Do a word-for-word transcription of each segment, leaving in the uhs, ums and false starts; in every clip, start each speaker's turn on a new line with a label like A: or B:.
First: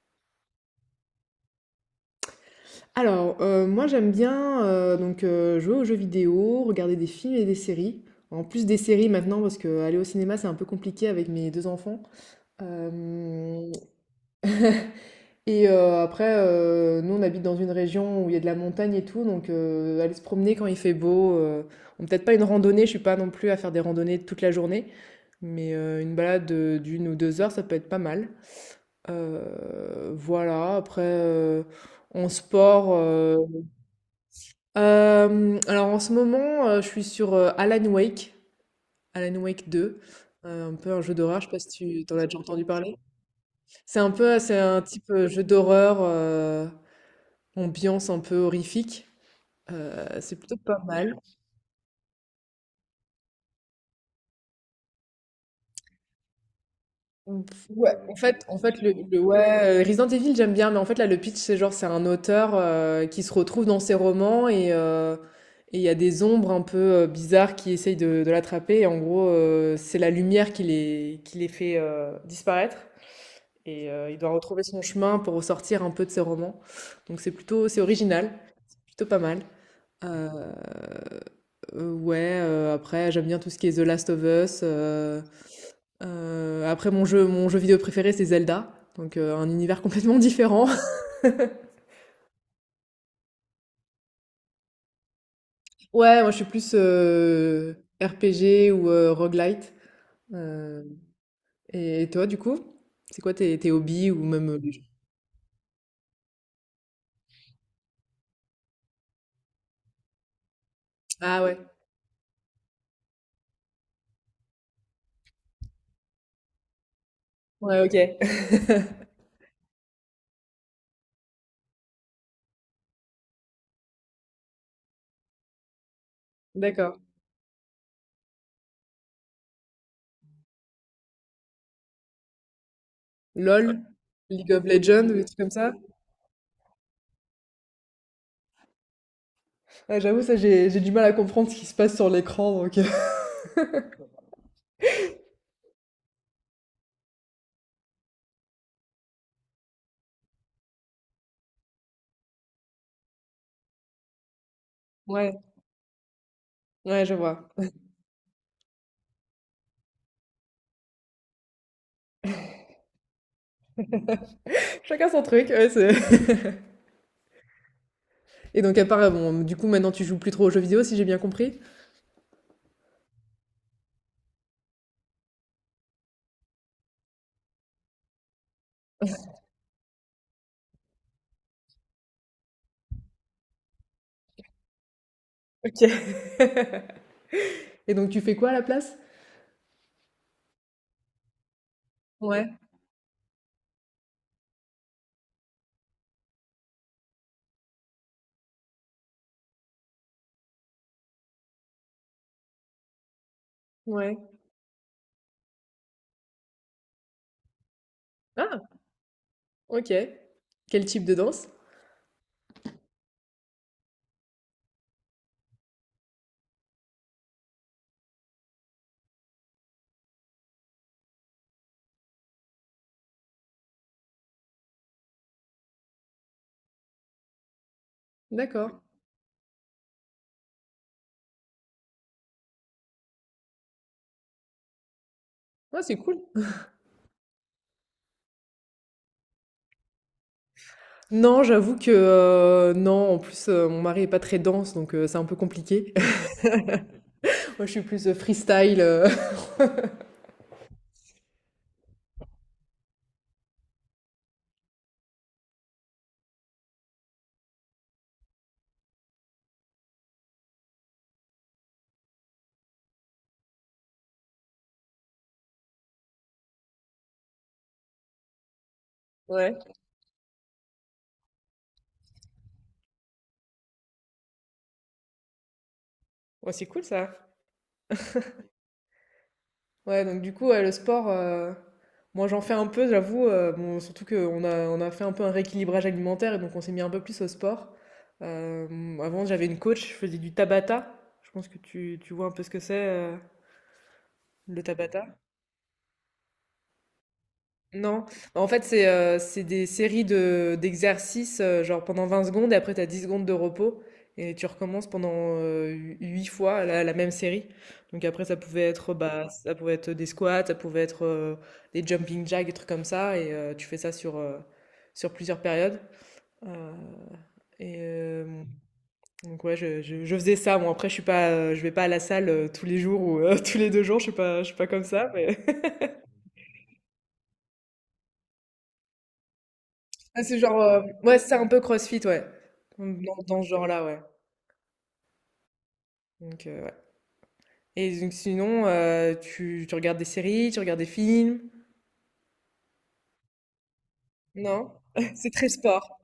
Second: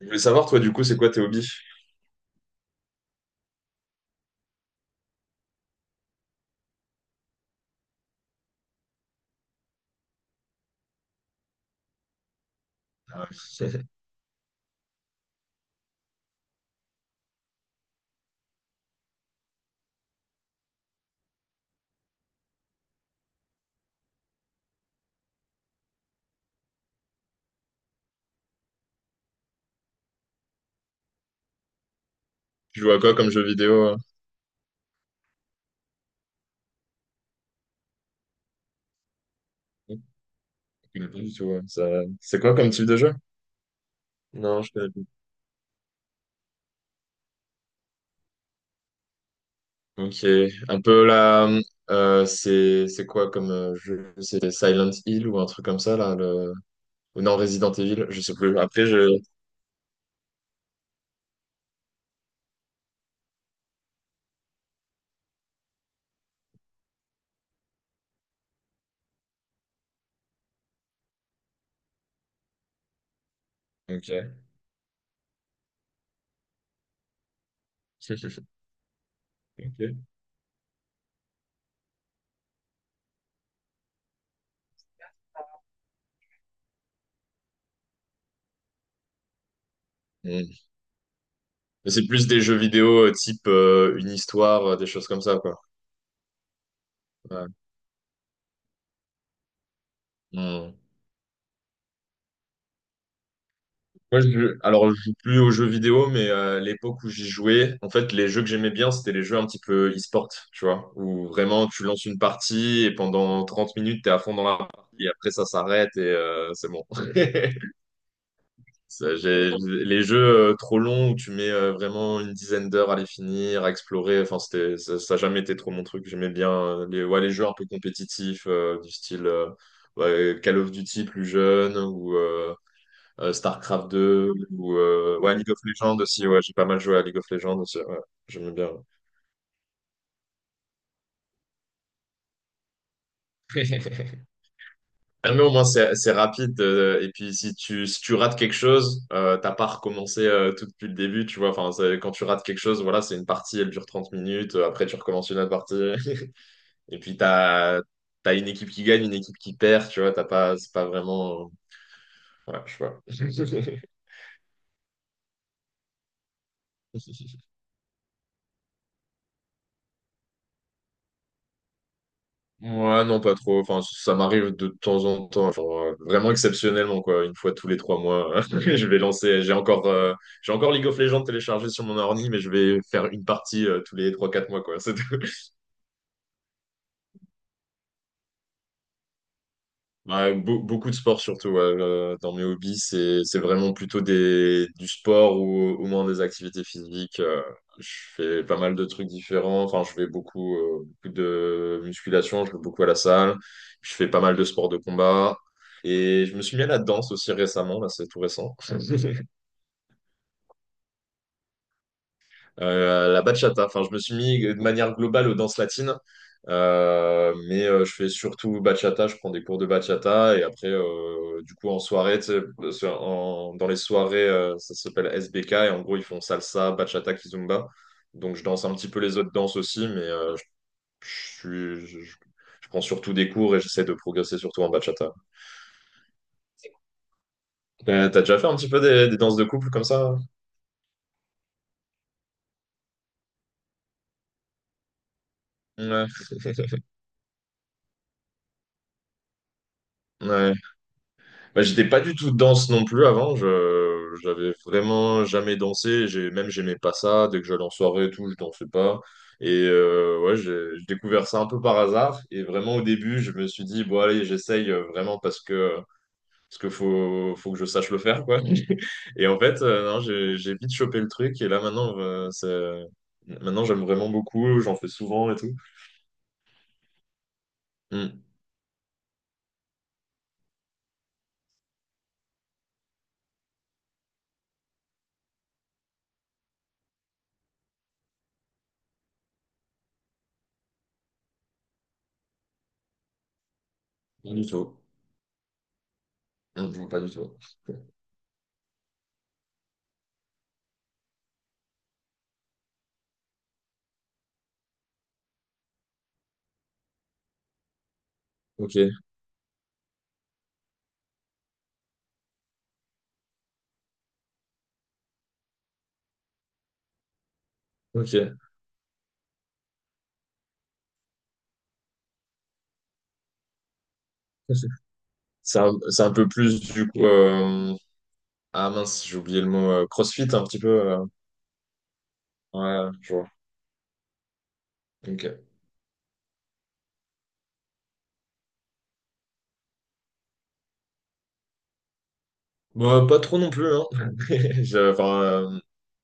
A: Je voulais savoir, toi, du coup, c'est quoi tes hobbies?
B: Alors, heu, moi j'aime bien, heu, donc heu, jouer aux jeux vidéo, regarder des films et des séries. En plus des séries maintenant parce qu'aller au cinéma, c'est un peu compliqué avec mes deux enfants.
A: Ah, ouais.
B: Hem et heu, après, heu, nous on habite dans une région où il y a de la montagne et tout, donc heu, aller se promener quand il fait beau, heu, bon peut-être pas une randonnée, je suis pas non plus à faire des randonnées toute la journée, mais heu, une balade heu, d'une ou deux heures, ça peut être pas mal. Heu, voilà. Après, heu, en
A: Tu joues
B: sport,
A: à quoi comme
B: euh,
A: jeu vidéo? euh
B: Hem, alors en ce moment, heu, je suis sur, heu, Alan Wake, Alan Wake deux, heu, un peu
A: Je
B: un
A: connais
B: jeu
A: pas du
B: d'horreur.
A: tout,
B: Je sais pas
A: ouais.
B: si
A: Ça-
B: tu tu en as déjà
A: C'est quoi
B: entendu
A: comme type
B: parler?
A: de jeu?
B: C'est un peu c'est
A: Non, je
B: un
A: connais
B: type, heu, jeu d'horreur, heu, ambiance un peu horrifique, heu,
A: pas. Ok.
B: c'est plutôt pas
A: Un peu
B: mal.
A: là, euh, c'est c'est quoi comme euh, jeu? C'était Silent Hill ou un truc comme ça, là, le... ou non,
B: Ou,
A: Resident
B: ouais,
A: Evil,
B: en
A: je sais
B: fait
A: plus.
B: en fait
A: Après,
B: le
A: je...
B: le ouais, heu, Resident Evil j'aime bien, mais en fait là le pitch c'est genre c'est un auteur, heu, qui se retrouve dans ses romans et heu et il y a des ombres un peu heu, bizarres qui essayent de de l'attraper, et en gros, heu, c'est la lumière qui les qui les fait heu, disparaître, et heu, il doit
A: Ok.
B: retrouver son chemin pour ressortir un peu de ses romans. Donc c'est plutôt c'est original, c'est plutôt pas mal.
A: Ok.
B: Heu heu, ouais. Heu, après j'aime bien tout ce qui est The Last of Us. Heu Heu, après mon jeu mon jeu vidéo préféré, c'est Zelda, donc heu, un univers complètement
A: Mm.
B: différent.
A: Mais c'est plus des jeux vidéo euh, type euh, une histoire, euh, des choses comme ça, quoi.
B: Ouais, moi je suis plus heu, R P G ou heu, roguelite.
A: Ouais.
B: Heu et toi, du coup? C'est quoi tes tes hobbies
A: Moi,
B: ou même,
A: je,
B: heu, les jeux?
A: alors, je joue plus aux jeux vidéo, mais euh, l'époque où j'y jouais, en fait, les jeux que j'aimais bien, c'était les jeux un petit peu e-sport, tu vois, où
B: Ah ouais.
A: vraiment tu lances une partie et pendant trente minutes, t'es à fond dans la partie et après ça s'arrête et euh, c'est bon.
B: Ouais, OK.
A: Ça, j'ai- les jeux euh, trop longs où tu mets euh, vraiment une dizaine d'heures à les finir, à explorer, enfin, c'était, ça, ça a jamais été trop mon truc. J'aimais bien euh,
B: D'accord.
A: les, ouais, les jeux un peu compétitifs, euh, du style euh, ouais, Call of Duty plus jeune ou. euh, euh,
B: LOL?
A: StarCraft deux
B: League of
A: ou
B: Legends ou
A: euh,
B: des
A: ouais,
B: trucs
A: League
B: comme
A: of
B: ça?
A: Legends aussi. Ouais, j'ai pas mal joué à League of Legends aussi. Ouais, j'aime bien.
B: Ouais, j'avoue, ça j'ai j'ai du mal à comprendre ce qui se passe sur l'écran, donc heu
A: Ah, mais au moins, c'est, c'est rapide. Euh, et puis, si tu, si tu rates quelque chose, euh, t'as pas recommencé euh, tout depuis le début, tu vois. Enfin, c'est- quand tu rates quelque chose, voilà, c'est une partie, elle dure trente minutes. euh, Après, tu recommences
B: ouais,
A: une autre partie. Et
B: ouais, je
A: puis,
B: vois.
A: t'as, t'as une équipe qui gagne, une équipe qui perd, tu vois. T'as pas, c'est pas vraiment. euh, Ouais, je sais pas.
B: Chacun son truc, ouais, c'est... Et donc à part, euh, bon, du coup maintenant tu joues plus trop aux jeux vidéo si j'ai bien compris?
A: Ouais, non, pas trop. Enfin, ça m'arrive de temps en temps, genre euh, vraiment exceptionnellement, quoi. Une fois tous les trois mois, je vais lancer. J'ai encore, euh, j'ai encore League of Legends téléchargé sur mon ordi, mais je vais faire une partie euh, tous les trois, quatre mois, quoi. C'est tout.
B: OK. Et donc tu fais quoi à la place?
A: Ouais, beau- beaucoup de sport surtout. Ouais. Euh, dans mes
B: Ouais.
A: hobbies, c'est c'est vraiment plutôt des du sport ou au moins des activités physiques. Euh, je fais pas mal de trucs différents. Enfin, je fais beaucoup, euh, beaucoup de musculation. Je vais beaucoup à la salle. Je fais
B: Ouais.
A: pas mal de sports de combat. Et je me suis mis à la danse aussi récemment. Là, c'est tout récent.
B: Ah! OK. Quel type de danse?
A: Euh, la bachata. Enfin, je me suis mis de manière globale aux danses latines. Euh, mais euh, je fais surtout bachata. Je prends des cours de bachata et après, euh, du coup, en soirée, tu sais, sur- en- dans les soirées, euh, ça s'appelle S B K et en gros, ils font salsa, bachata, kizomba. Donc, je danse un
B: D'accord.
A: petit peu les autres danses aussi, mais euh, je, je suis- je- je- je prends surtout des cours et j'essaie de progresser surtout en bachata.
B: Ah, c'est cool.
A: Euh, t'as déjà fait un petit peu des, des danses de couple comme ça?
B: Non, j'avoue que, heu, non, en plus, heu, mon mari est pas très danse, donc heu, c'est un peu compliqué.
A: Ouais.
B: Moi, je suis plus, heu, freestyle. heu
A: Ouais. Bah, j'étais pas du tout danse non plus avant. Je, j'avais vraiment jamais dansé. J'ai, même j'aimais pas ça. Dès que j'allais en soirée et tout, je dansais pas. Et euh, ouais, j'ai j'ai découvert ça un peu par hasard. Et vraiment au début, je me suis dit, bon allez, j'essaye euh, vraiment parce que parce que faut faut que je sache le faire, quoi. Et en
B: Ouais.
A: fait, euh, non, j'ai j'ai vite chopé le truc. Et là maintenant, euh, c'est maintenant j'aime vraiment beaucoup. J'en fais souvent et tout.
B: Ouais, c'est cool, ça.
A: Hmm,
B: Ouais, donc du coup, ouais, le sport, heu, moi, j'en fais un peu, j'avoue, heu, bon, surtout qu'on a on a fait un peu un rééquilibrage alimentaire et donc on s'est mis un peu plus au sport. Hem, avant, j'avais une coach, je faisais du Tabata. Je pense que tu tu vois un peu ce que c'est, heu,
A: pas du
B: le
A: tout.
B: Tabata?
A: Hmm, pas du tout.
B: Non. Bah, en fait, c'est euh, c'est des séries de d'exercices, euh, genre pendant vingt secondes, et après, tu as dix secondes de repos, et tu recommences pendant euh, huit fois la, la même série. Donc après, ça pouvait
A: Ok,
B: être, bah, ça pouvait être des squats, ça pouvait être euh, des jumping jacks, des trucs comme ça, et euh, tu fais ça sur, euh, sur plusieurs périodes. Euh, et euh,
A: ok.
B: donc ouais, je, je, je faisais ça. Bon, après, je suis pas, euh, je vais pas à la salle euh, tous les jours ou euh, tous les deux jours, je suis pas, je suis pas comme ça, mais...
A: C'est un, c'est un, peu plus du coup. euh, Ah mince, j'ai oublié le mot euh,
B: Ah,
A: CrossFit
B: c'est
A: un petit
B: genre,
A: peu.
B: euh,
A: euh,
B: ouais, c'est un peu CrossFit, ouais.
A: Ouais, je
B: Dans,
A: vois.
B: dans ce genre-là, ouais.
A: Ok.
B: Donc, euh, ouais. Et donc, sinon, euh, tu, tu regardes des séries, tu regardes des films?
A: Bon, euh, pas trop non plus, hein.
B: Non?
A: Je- Enfin,
B: C'est très
A: euh,
B: sport,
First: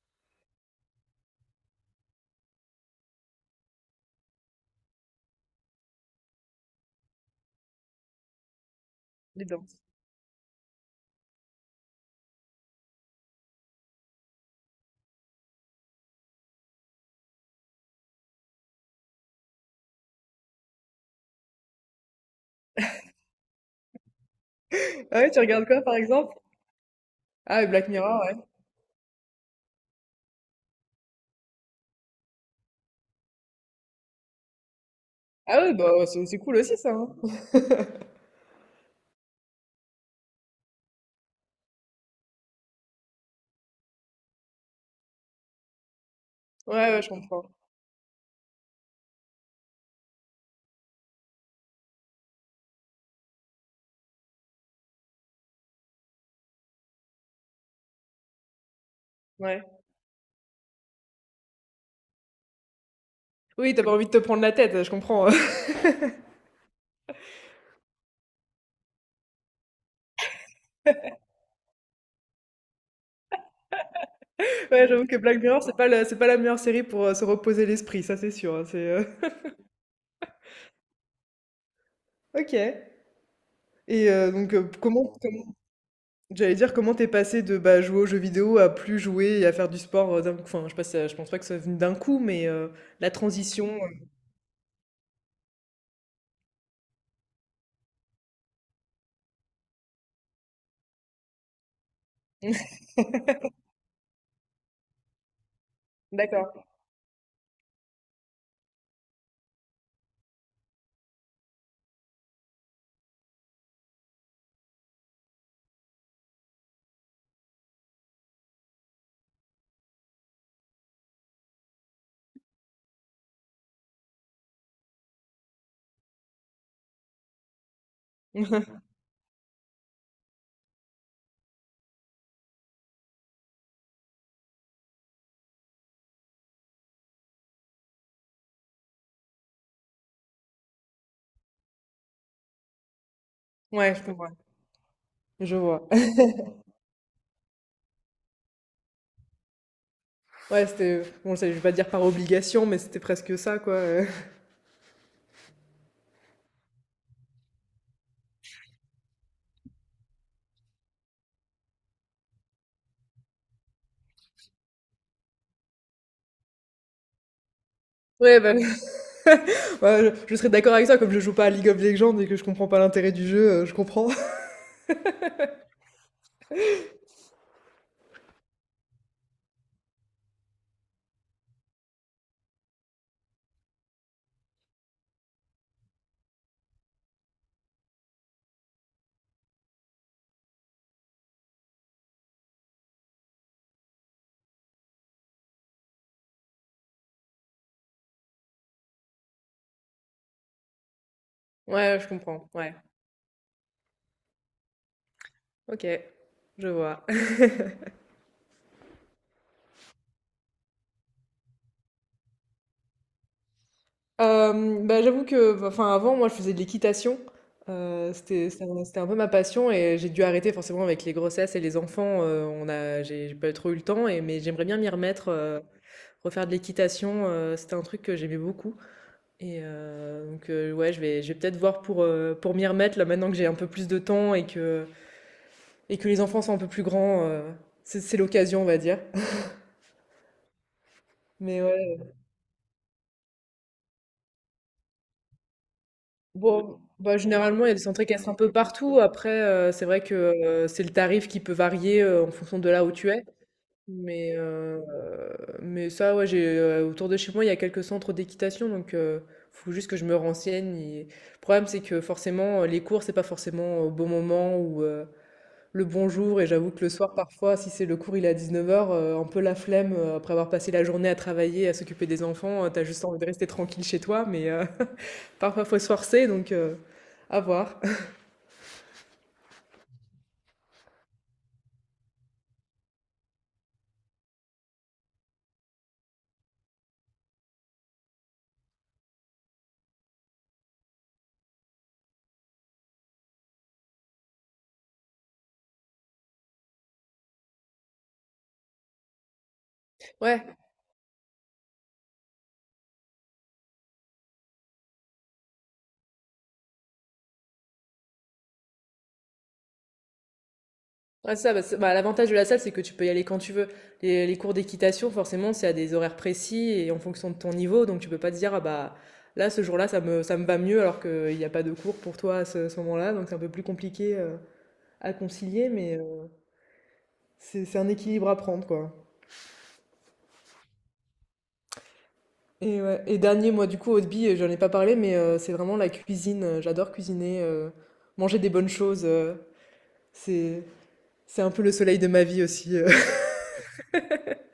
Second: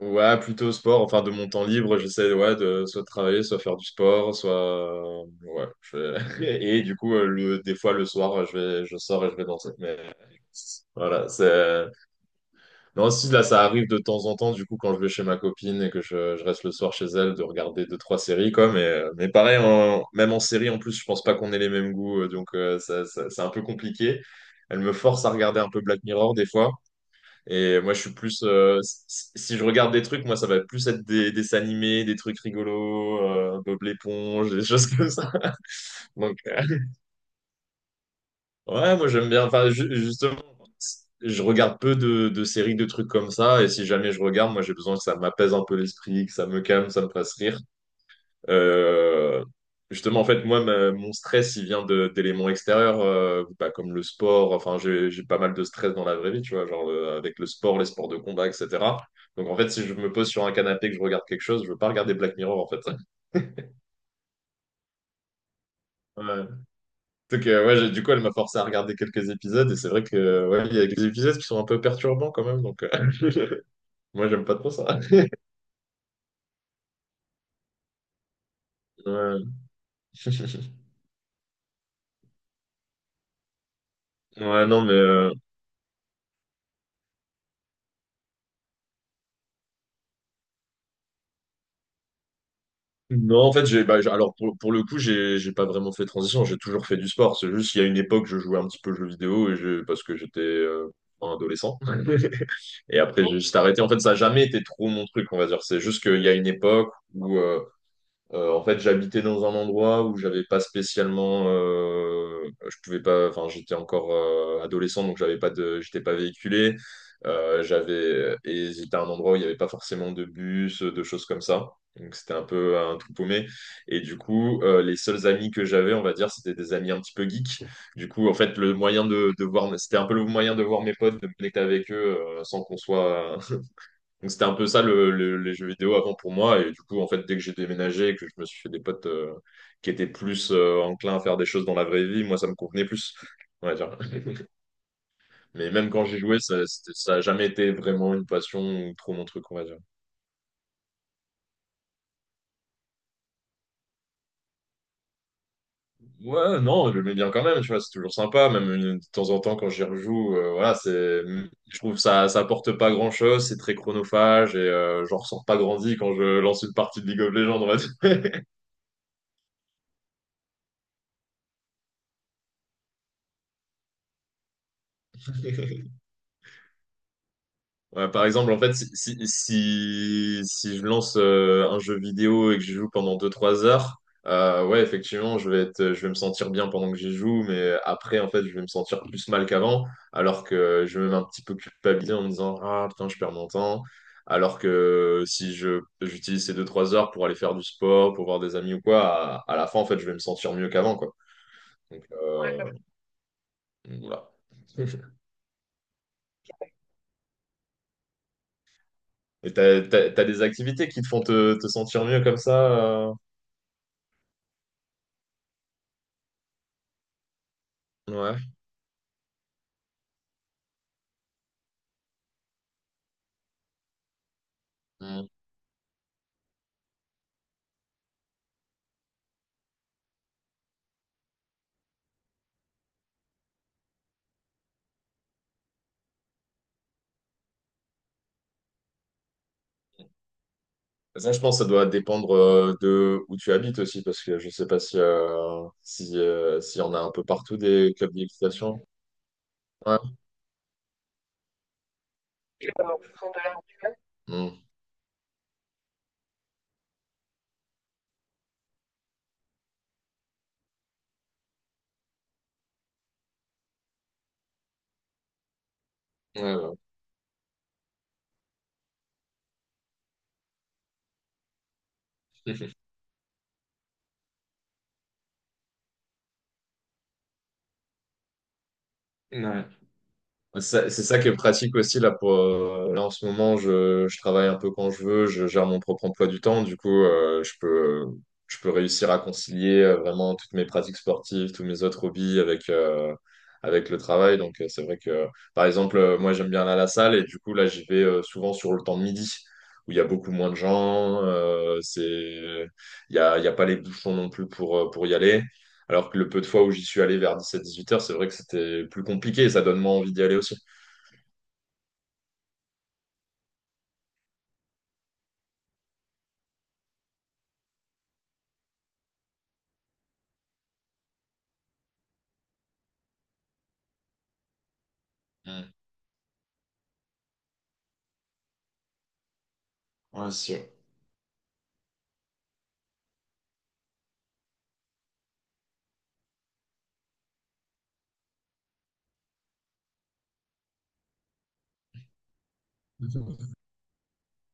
A: ouais, plutôt sport. Enfin, de mon temps libre, j'essaie, ouais, de soit travailler, soit faire du sport, soit. euh, Ouais. je- Et du coup, euh, le... des fois le soir, je vais... je sors et je vais
B: les
A: danser.
B: danses.
A: Mais voilà, c'est. Non, si, là, ça arrive de temps en temps, du coup, quand je vais chez ma copine et que je, je reste le soir chez elle, de regarder deux, trois séries, quoi. Mais, euh, mais pareil, en- même en série, en plus, je pense pas qu'on ait les mêmes goûts, euh, donc euh, ça, ça- c'est un peu compliqué. Elle me
B: Ah
A: force à
B: ouais, tu
A: regarder
B: regardes
A: un peu
B: quoi, par
A: Black Mirror,
B: exemple?
A: des fois.
B: Ah, ouais,
A: Et
B: Black
A: moi, je suis
B: Mirror, ouais.
A: plus... euh, si si je regarde des trucs, moi, ça va plus être des, des dessins animés, des trucs rigolos, euh, Bob l'éponge, des choses comme ça.
B: Ah ouais, bah, ouais, c'est
A: Donc,
B: c'est cool
A: euh,
B: aussi, ça, hein.
A: ouais, moi, j'aime bien... Enfin, ju- justement... je regarde peu de, de séries, de trucs comme ça. Et si jamais je regarde, moi, j'ai besoin que ça m'apaise un peu l'esprit, que ça me calme,
B: Ouais,
A: ça
B: ouais,
A: me
B: je
A: fasse
B: comprends.
A: rire. Euh, justement, en fait, moi, ma- mon stress, il vient de- d'éléments extérieurs, euh, bah, comme le sport. Enfin, j'ai, j'ai pas mal de stress dans la vraie vie, tu vois, genre euh, avec le sport, les sports de combat, et cetera. Donc, en
B: Ouais.
A: fait, si je me pose sur un canapé et que je regarde quelque chose, je veux pas regarder Black Mirror, en fait.
B: Oui, t'as pas envie de te prendre la tête, je comprends.
A: Ouais. Donc, euh, ouais, j'ai- du coup, elle m'a forcé à regarder quelques épisodes. Et c'est vrai que, ouais, il y a des épisodes qui sont un peu perturbants quand même. Donc, euh, moi, j'aime pas trop ça.
B: Ouais, j'avoue que Black Mirror, c'est pas la, c'est pas la meilleure série pour euh, se reposer l'esprit, ça c'est sûr, hein. c'est, euh,
A: Ouais.
B: Ok. Et euh, donc,
A: Ouais,
B: euh,
A: non, mais
B: comment,
A: euh,
B: j'allais dire comment t'es passé de, bah, jouer aux jeux vidéo à plus jouer et à faire du sport, heu, d'un coup. Enfin, je sais pas si ça je pense pas que ça venu d'un coup, mais heu, la
A: non, en fait,
B: transition,
A: j'ai, bah, j'ai- alors pour, pour le coup, j'ai, j'ai pas vraiment fait transition, j'ai toujours fait du sport. C'est juste qu'il y a une époque, je jouais un petit peu aux jeux vidéo et je, parce que j'étais euh, un adolescent.
B: heu
A: Et après, j'ai juste arrêté. En fait, ça a jamais été trop mon truc, on va dire. C'est juste qu'il y a une
B: d'accord.
A: époque où, euh, Euh, en fait, j'habitais dans un endroit où j'avais pas spécialement, euh, je pouvais pas, enfin, j'étais encore euh, adolescent, donc j'avais pas de, j'étais pas véhiculé. Euh, j'avais et c'était un endroit où il y avait pas forcément de bus, de choses comme ça. Donc c'était un peu un tout paumé. Et du coup, euh, les seuls amis que j'avais, on va dire, c'était des amis un petit peu geeks. Du coup, en fait, le moyen de, de voir, c'était un peu le moyen de voir mes potes, de me connecter avec eux, euh, sans qu'on soit, donc c'était un peu ça le, le- les jeux vidéo avant pour moi. Et du coup, en fait, dès que j'ai déménagé et que je me suis fait des potes euh, qui étaient plus euh, enclins à faire des choses dans la vraie vie, moi, ça me convenait plus, on va
B: Ouais,
A: dire.
B: je comprends. Je
A: Mais
B: vois.
A: même quand j'ai joué, ça, c'était- ça a jamais été vraiment une passion ou trop mon truc, on va dire.
B: Ouais, c'était bon, ça je vais pas dire par obligation, mais c'était presque ça, quoi. heu.
A: Ouais, non, je le mets bien quand même, tu vois, c'est toujours sympa. Même une- de temps en temps, quand j'y rejoue, euh, voilà, c'est, je trouve que ça, ça apporte pas grand-chose, c'est très chronophage et euh, j'en ressors pas grandi quand je lance une partie de League of Legends, on va dire.
B: Ouais, bah, ouais, je je serais d'accord avec ça, comme je joue pas à League of Legends et que je comprends pas l'intérêt du jeu, heu, je comprends.
A: Ouais, par exemple, en fait, si, si, si, si je lance euh, un jeu vidéo et que je joue pendant deux trois heures, euh, ouais, effectivement, je vais être, je vais me sentir bien pendant que j'y joue, mais après, en fait, je vais me sentir plus mal qu'avant, alors que je vais même un petit peu culpabiliser en me disant, ah putain, je perds mon temps. Alors que si je, j'utilise ces deux trois heures pour aller faire du sport, pour voir des amis ou quoi, à, à la fin, en fait, je vais me sentir mieux qu'avant, quoi.
B: Ouais,
A: Donc,
B: je comprends,
A: euh,
B: ouais.
A: voilà.
B: OK, je vois.
A: Et t'as, t'as- t'as des activités qui te font te, te sentir mieux comme ça, euh,
B: Hem, bah, j'avoue que bah, enfin, avant, moi, je faisais de l'équitation. Heu,
A: Ouais.
B: c'était c'était un c'était un peu ma passion, et j'ai dû arrêter forcément avec les grossesses et les enfants. heu, on a j'ai j'ai pas trop eu le temps, et mais j'aimerais bien m'y
A: Mm.
B: remettre, heu, refaire de l'équitation. Heu, c'était un truc que j'aimais beaucoup, et heu, donc heu, ouais, je vais je vais peut-être voir pour, heu, pour m'y remettre, là, maintenant que j'ai un peu plus de temps et que et que les enfants sont un peu plus grands, heu, c'est c'est l'occasion, on va dire.
A: Ça, je pense
B: Mais
A: que ça doit
B: ouais.
A: dépendre euh, de où tu habites aussi, parce que je sais pas si euh, si euh, s'il
B: Bon,
A: y en a un
B: bah,
A: peu partout
B: généralement, il y a des
A: des
B: centres
A: clubs
B: qui restent un peu
A: d'équitation.
B: partout. Après, euh, c'est
A: Ouais.
B: vrai que euh, c'est le tarif qui peut varier euh, en fonction de là où tu es. Mais,
A: Mm.
B: euh, mais ça, ouais, j'ai, euh, autour de chez moi, il y a quelques centres d'équitation. Donc, il faut juste que je me renseigne. et- Le problème, c'est que forcément, euh, les cours, c'est pas forcément au bon moment ou euh, le bon jour.
A: Ouais,
B: Et j'avoue
A: ouais.
B: que le soir, parfois, si c'est le cours, il est à dix-neuf heures, un peu la flemme, euh, après avoir passé la journée à travailler, à s'occuper des enfants, euh, t'as juste envie de rester tranquille chez toi. Mais. euh, Parfois, faut se forcer, donc euh, à voir.
A: Ouais. Ça- C'est ça qui est pratique aussi là pour euh, là en ce moment je, je travaille un peu quand je veux, je gère mon propre emploi du temps, du coup euh, je peux je peux réussir à concilier euh, vraiment toutes mes pratiques sportives, tous mes autres hobbies avec euh, avec le travail. Donc euh, c'est vrai que par exemple euh, moi j'aime bien aller à la salle et du coup là j'y vais euh, souvent sur le temps de midi où il y a beaucoup moins de
B: Ouais,
A: gens, euh, c'est il y a il y a pas les bouchons non plus pour euh, pour y aller. Alors que le peu de fois où j'y suis allé vers dix-sept dix-huit heures, c'est vrai que c'était plus compliqué et ça donne moins envie d'y aller aussi.
B: ouais, ça, bah, c'est- bah, l'avantage de la salle, c'est que tu peux y aller quand tu veux. Les, les cours d'équitation, forcément, c'est à des horaires précis et en fonction de ton niveau, donc tu peux pas te dire, ah bah là, ce jour-là, ça me, ça me va mieux alors qu'il n'y a pas de cours pour toi à ce, ce moment-là, donc c'est un peu plus compliqué euh, à concilier,
A: Mm.
B: mais euh, c'est, c'est un équilibre à prendre, quoi.
A: Ouais, c'est sûr.
B: Et, ouais, et dernier, moi, du coup, au Hobby, j'en ai pas parlé, mais euh, c'est vraiment la cuisine. Euh, J'adore cuisiner, euh, manger des bonnes choses. euh, c'est, c'est un peu le soleil de ma vie aussi. euh.
A: Mhm.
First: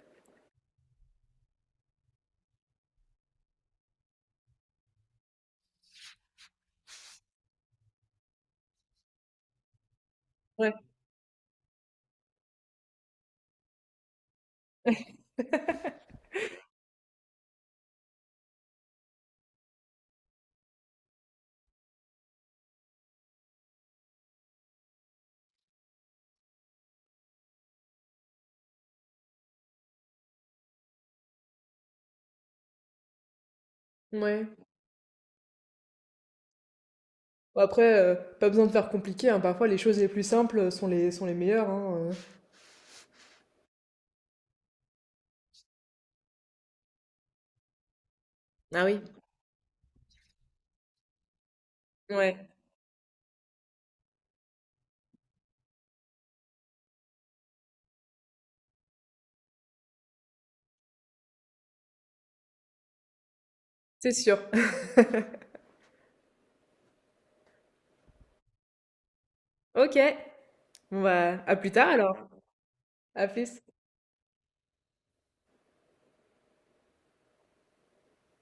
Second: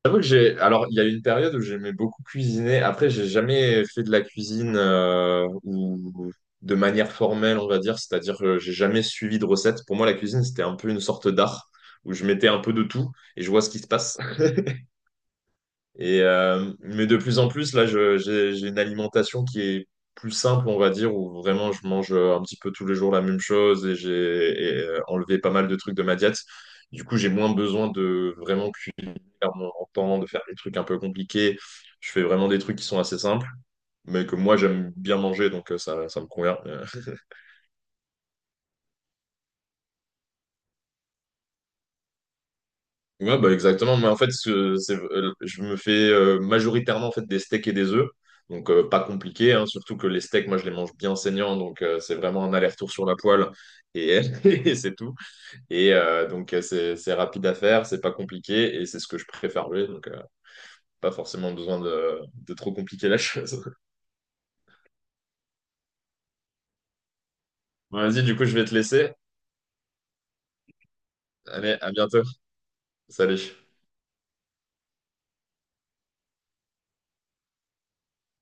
A: J'avoue que j'ai. Alors, il y a eu une période où j'aimais beaucoup cuisiner. Après, j'ai jamais fait de la cuisine euh, ou de manière formelle, on va dire. C'est-à-dire que j'ai jamais suivi de recette. Pour moi, la cuisine, c'était un peu une sorte d'art où je mettais un peu de tout et je vois ce qui se passe. Et, euh, mais de plus en plus, là, je- j'ai, j'ai une alimentation qui est plus simple, on va dire, où vraiment je mange euh, un petit peu tous les jours la même chose et j'ai et, euh, enlevé pas mal de trucs de ma diète. Du coup, j'ai moins besoin de vraiment cuisiner à mon temps, de faire des trucs un peu compliqués. Je fais vraiment des trucs qui sont assez simples, mais que
B: Ouais.
A: moi, j'aime bien manger, donc euh, ça, ça me convient. euh,
B: Bon, après, heu, pas besoin de faire compliqué, hein, parfois les choses les plus simples sont les sont les meilleures, hein.
A: Ouais, bah exactement. Mais en fait, ce- c'est- euh, je me fais euh, majoritairement en fait, des steaks et des œufs. Donc,
B: Ah
A: euh, pas
B: oui.
A: compliqué, hein. surtout que les steaks, moi, je les mange bien saignants. Donc, euh, c'est
B: heu. Ouais,
A: vraiment un aller-retour sur la poêle. Et, et c'est tout. Et euh, donc, euh, c'est c'est rapide à faire, c'est pas compliqué. Et c'est ce que je préfère jouer. Donc, euh, pas forcément besoin de, de trop compliquer la chose.
B: c'est sûr.
A: Bon, vas-y, du coup, je vais te laisser.
B: OK. Bon, bah, à plus
A: Allez,
B: tard
A: à
B: alors.
A: bientôt.
B: À
A: Salut.
B: plus.